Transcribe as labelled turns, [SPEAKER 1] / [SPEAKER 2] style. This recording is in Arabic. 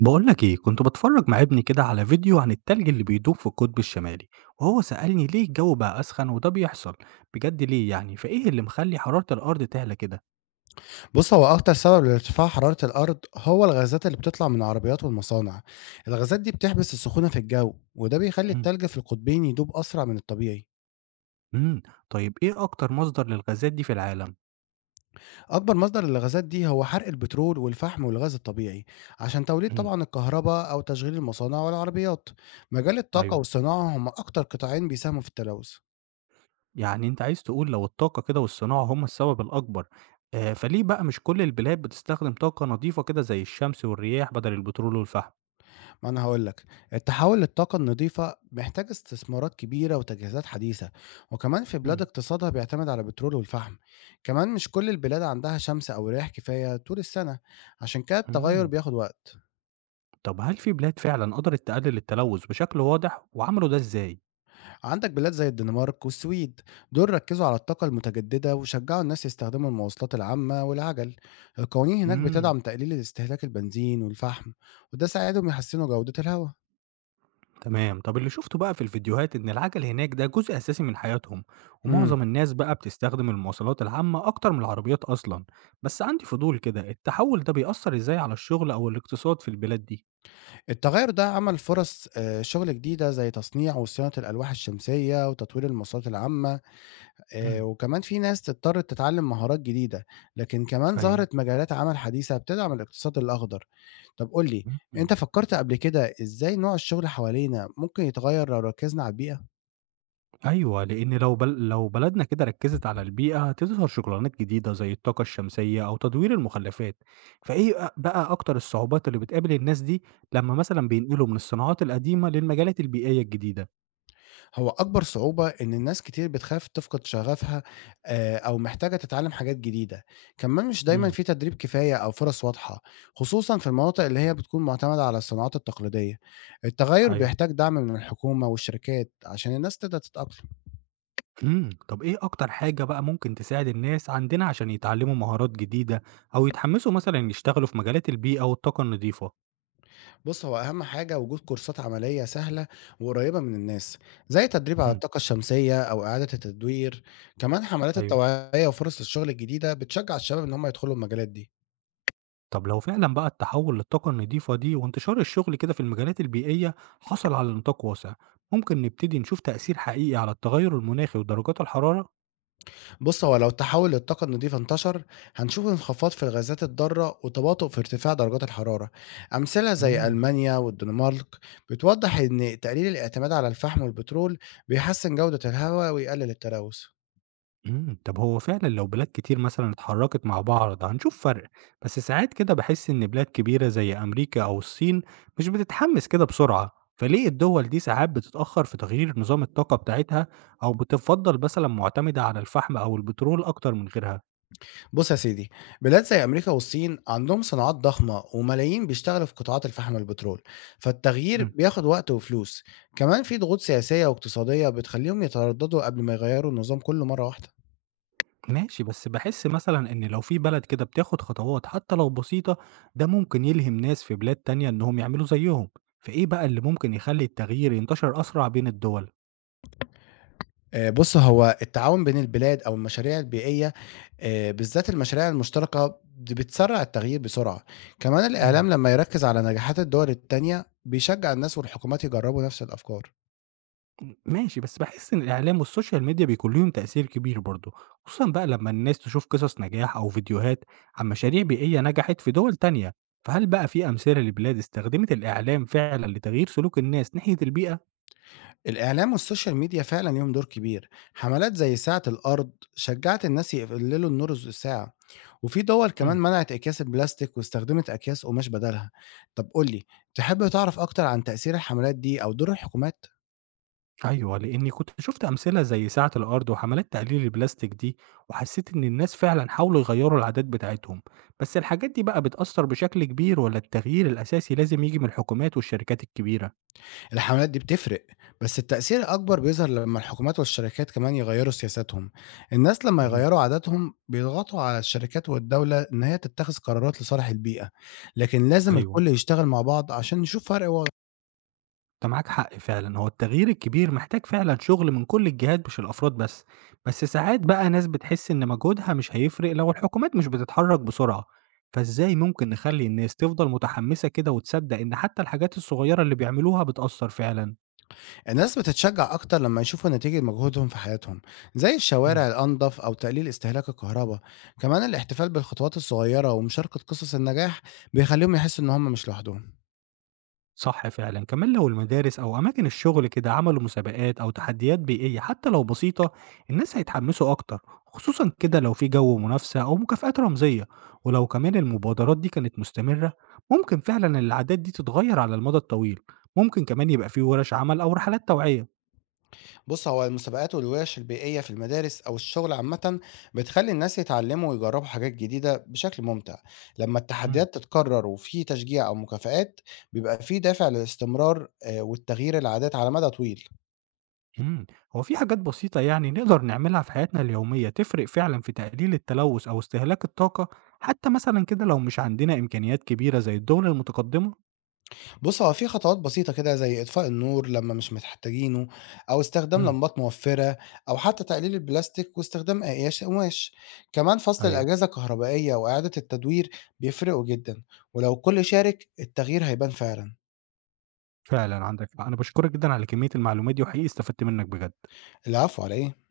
[SPEAKER 1] بقول لك ايه، كنت بتفرج مع ابني كده على فيديو عن التلج اللي بيدوب في القطب الشمالي، وهو سألني ليه الجو بقى أسخن وده بيحصل بجد. ليه يعني؟ فايه اللي مخلي حرارة الأرض تعلى كده؟
[SPEAKER 2] بُص، هو أكتر سبب لارتفاع حرارة الأرض هو الغازات اللي بتطلع من العربيات والمصانع. الغازات دي بتحبس السخونة في الجو، وده بيخلّي
[SPEAKER 1] امم.
[SPEAKER 2] التلج في القطبين يدوب أسرع من الطبيعي.
[SPEAKER 1] أمم، طيب ايه أكتر مصدر للغازات دي في العالم؟
[SPEAKER 2] أكبر مصدر للغازات دي هو حرق البترول والفحم والغاز الطبيعي، عشان توليد
[SPEAKER 1] امم.
[SPEAKER 2] طبعًا الكهربا أو تشغيل المصانع والعربيات. مجال الطاقة
[SPEAKER 1] ايوه،
[SPEAKER 2] والصناعة هم أكتر قطاعين بيساهموا في التلوث.
[SPEAKER 1] يعني انت عايز تقول لو الطاقة كده والصناعة هم السبب الأكبر. آه، فليه بقى مش كل البلاد بتستخدم طاقة نظيفة كده زي الشمس والرياح بدل البترول والفحم؟
[SPEAKER 2] ما أنا هاقول لك، التحول للطاقة النضيفة محتاج استثمارات كبيرة وتجهيزات حديثة، وكمان في بلاد
[SPEAKER 1] امم.
[SPEAKER 2] اقتصادها بيعتمد على البترول والفحم، كمان مش كل البلاد عندها شمس أو رياح كفاية طول السنة، عشان كده التغير
[SPEAKER 1] أمم،
[SPEAKER 2] بياخد وقت.
[SPEAKER 1] طب هل في بلاد فعلا قدرت تقلل التلوث بشكل واضح وعملوا ده ازاي؟
[SPEAKER 2] عندك بلاد زي الدنمارك والسويد، دول ركزوا على الطاقة المتجددة وشجعوا الناس يستخدموا المواصلات العامة والعجل. القوانين هناك
[SPEAKER 1] مم.
[SPEAKER 2] بتدعم تقليل استهلاك البنزين والفحم، وده ساعدهم يحسنوا جودة الهواء.
[SPEAKER 1] تمام، طب اللي شفته بقى في الفيديوهات إن العجل هناك ده جزء أساسي من حياتهم،
[SPEAKER 2] امم
[SPEAKER 1] ومعظم الناس بقى بتستخدم المواصلات العامة أكتر من العربيات أصلا. بس عندي فضول كده، التحول ده بيأثر إزاي على الشغل أو الاقتصاد في البلاد دي؟
[SPEAKER 2] التغير ده عمل فرص شغل جديدة زي تصنيع وصيانة الألواح الشمسية وتطوير المواصلات العامة
[SPEAKER 1] مم.
[SPEAKER 2] وكمان في ناس اضطرت تتعلم مهارات جديدة. لكن كمان
[SPEAKER 1] أيوه.
[SPEAKER 2] ظهرت مجالات عمل حديثة بتدعم الاقتصاد الأخضر. طب قولي،
[SPEAKER 1] مم.
[SPEAKER 2] أنت فكرت قبل كده إزاي نوع الشغل حوالينا ممكن يتغير لو ركزنا على البيئة؟
[SPEAKER 1] ايوه، لان لو بلدنا كده ركزت على البيئه هتظهر شغلانات جديده زي الطاقه الشمسيه او تدوير المخلفات. فايه بقى اكتر الصعوبات اللي بتقابل الناس دي لما مثلا بينقلوا من الصناعات القديمه للمجالات البيئيه الجديده؟
[SPEAKER 2] هو أكبر صعوبة إن الناس كتير بتخاف تفقد شغفها، أو محتاجة تتعلم حاجات جديدة. كمان مش دايما
[SPEAKER 1] مم.
[SPEAKER 2] في تدريب كفاية أو فرص واضحة، خصوصا في المناطق اللي هي بتكون معتمدة على الصناعات التقليدية. التغير
[SPEAKER 1] ايوه.
[SPEAKER 2] بيحتاج دعم من الحكومة والشركات عشان الناس تقدر تتأقلم.
[SPEAKER 1] إمم، طب إيه أكتر حاجة بقى ممكن تساعد الناس عندنا عشان يتعلموا مهارات جديدة، أو يتحمسوا مثلًا يشتغلوا في مجالات البيئة والطاقة النضيفة؟
[SPEAKER 2] بص، هو أهم حاجة وجود كورسات عملية سهلة وقريبة من الناس، زي تدريب على
[SPEAKER 1] إمم.
[SPEAKER 2] الطاقة الشمسية أو إعادة التدوير. كمان حملات
[SPEAKER 1] أيوه،
[SPEAKER 2] التوعية وفرص الشغل الجديدة بتشجع الشباب إن هم يدخلوا المجالات دي.
[SPEAKER 1] طب لو فعلًا بقى التحول للطاقة النضيفة دي وانتشار الشغل كده في المجالات البيئية حصل على نطاق واسع، ممكن نبتدي نشوف تأثير حقيقي على التغير المناخي ودرجات الحرارة؟
[SPEAKER 2] بص، هو لو تحول للطاقة النظيفة انتشر، هنشوف انخفاض في الغازات الضارة وتباطؤ في ارتفاع درجات الحرارة. أمثلة زي
[SPEAKER 1] إمم.
[SPEAKER 2] ألمانيا والدنمارك بتوضح إن تقليل الاعتماد على الفحم والبترول بيحسن جودة الهواء ويقلل التلوث.
[SPEAKER 1] إمم، طب هو فعلًا لو بلاد كتير مثلًا اتحركت مع بعض هنشوف فرق، بس ساعات كده باحس إن بلاد كبيرة زي أمريكا أو الصين مش بتتحمس كده بسرعة، فليه الدول دي ساعات بتتأخر في تغيير نظام الطاقة بتاعتها أو بتفضل مثلًا معتمدة على الفحم أو البترول أكتر من غيرها؟
[SPEAKER 2] بص يا سيدي، بلاد زي أمريكا والصين عندهم صناعات ضخمة وملايين بيشتغلوا في قطاعات الفحم والبترول،
[SPEAKER 1] إمم،
[SPEAKER 2] فالتغيير بياخد وقت وفلوس. كمان في ضغوط سياسية واقتصادية بتخليهم يترددوا قبل ما يغيروا النظام كله مرة واحدة.
[SPEAKER 1] ماشي، بس باحس مثلًا إن لو في بلد كده بتاخد خطوات حتى لو بسيطة، ده ممكن يلهم ناس في بلاد تانية إنهم يعملوا زيهم، فإيه بقى اللي ممكن يخلي التغيير ينتشر أسرع بين الدول؟
[SPEAKER 2] بُص، هو التعاون بين البلاد أو المشاريع البيئية، بالذات المشاريع المشتركة، بتسرّع التغيير بسرعة. كمان
[SPEAKER 1] إمم.
[SPEAKER 2] الإعلام لمّا يركّز على نجاحات الدول التانية، بيشجّع الناس والحكومات يجرّبوا نفس الأفكار.
[SPEAKER 1] ماشي، بس باحس إن الإعلام والسوشيال ميديا بيكون ليهم تأثير كبير برضه، خصوصًا بقى لمّا الناس تشوف قصص نجاح أو فيديوهات عن مشاريع بيئية نجحت في دول تانية، فهل بقى في أمثلة لبلاد استخدمت الإعلام فعلًا لتغيير سلوك الناس ناحية البيئة؟
[SPEAKER 2] الإعلام والسوشيال ميديا فعلًا ليهم دور كبير. حملات زي ساعة الأرض شجّعت الناس يقللوا النور الساعة، وفي دول كمان
[SPEAKER 1] إمم،
[SPEAKER 2] منعت أكياس البلاستيك واستخدمت أكياس قماش بدالها. طب قُل لي، تحب تعرف أكتر عن تأثير الحملات دي أو دور الحكومات؟
[SPEAKER 1] أيوه، لإني كنت شُفت أمثلة زي ساعة الأرض وحملات تقليل البلاستيك دي، وحسيت إن الناس فعلًا حاولوا يغيّروا العادات بتاعتهم، بس الحاجات دي بقى بتأثّر بشكل كبير والّا التغيير الأساسي لازم ييجي من الحكومات والشركات الكبيرة؟
[SPEAKER 2] الحملات دي بتفرق، بس التأثير الأكبر بيظهر لمّا الحكومات والشركات كمان يغيّروا سياساتهم، الناس لمّا
[SPEAKER 1] اهم.
[SPEAKER 2] يغيّروا عاداتهم بيضغطوا على الشركات والدولة إن هي تتخذ قرارات لصالح البيئة، لكن لازم
[SPEAKER 1] أيوه.
[SPEAKER 2] الكل يشتغل مع بعض عشان نشوف فرق واضح.
[SPEAKER 1] أنت معاك حق فعلًا، هو التغيير الكبير محتاج فعلًا شغل من كل الجهات مش الأفراد بس، بس ساعات بقى ناس بتحس إن مجهودها مش هيفرق لو الحكومات مش بتتحرك بسرعة، فإزاي ممكن نخلي الناس تفضل متحمسة كده وتصدق إن حتى الحاجات الصغيرة اللي بيعملوها بتأثر فعلًا؟
[SPEAKER 2] الناس بتتشجع أكتر لمّا يشوفوا نتيجة مجهودهم في حياتهم، زي
[SPEAKER 1] إمم.
[SPEAKER 2] الشوارع الأنضف أو تقليل استهلاك الكهرباء. كمان الاحتفال بالخطوات الصغيرة ومشاركة قصص النجاح بيخلّيهم يحسّوا إن هم مش لوحدهم.
[SPEAKER 1] صح فعلا، كمان لو المدارس أو أماكن الشغل كده عملوا مسابقات أو تحديات بيئية حتى لو بسيطة الناس هيتحمسوا أكتر، خصوصا كده لو في جو منافسة أو مكافآت رمزية. ولو كمان المبادرات دي كانت مستمرة ممكن فعلا العادات دي تتغير على المدى الطويل. ممكن كمان يبقى في ورش عمل أو رحلات توعية.
[SPEAKER 2] بص، هو المسابقات والورش البيئية في المدارس أو الشغل عامة بتخلي الناس يتعلموا ويجربوا حاجات جديدة بشكل ممتع. لما
[SPEAKER 1] مم.
[SPEAKER 2] التحديات تتكرر وفي تشجيع أو مكافآت، بيبقى في دافع للاستمرار، والتغيير العادات على مدى طويل.
[SPEAKER 1] مم. هو في حاجات بسيطة يعني نقدر نعملها في حياتنا اليومية تفرق فعلا في تقليل التلوث أو استهلاك الطاقة، حتى مثلا كده لو مش عندنا إمكانيات كبيرة زي الدول المتقدمة.
[SPEAKER 2] بص، هو في خطوات بسيطة كده زي إطفاء النور لما مش محتاجينه، أو استخدام
[SPEAKER 1] مم.
[SPEAKER 2] لمبات موفرة، أو حتى تقليل البلاستيك واستخدام أقياس قماش. كمان فصل
[SPEAKER 1] أيوه.
[SPEAKER 2] الأجهزة الكهربائية وإعادة التدوير بيفرقوا جدا، ولو كل شارك التغيير هيبان فعلا.
[SPEAKER 1] فعلًا عندك حق، أنا باشكرك جدًا على كمية المعلومات دي، وحقيقي استفدت منك بجد.
[SPEAKER 2] العفو على إيه؟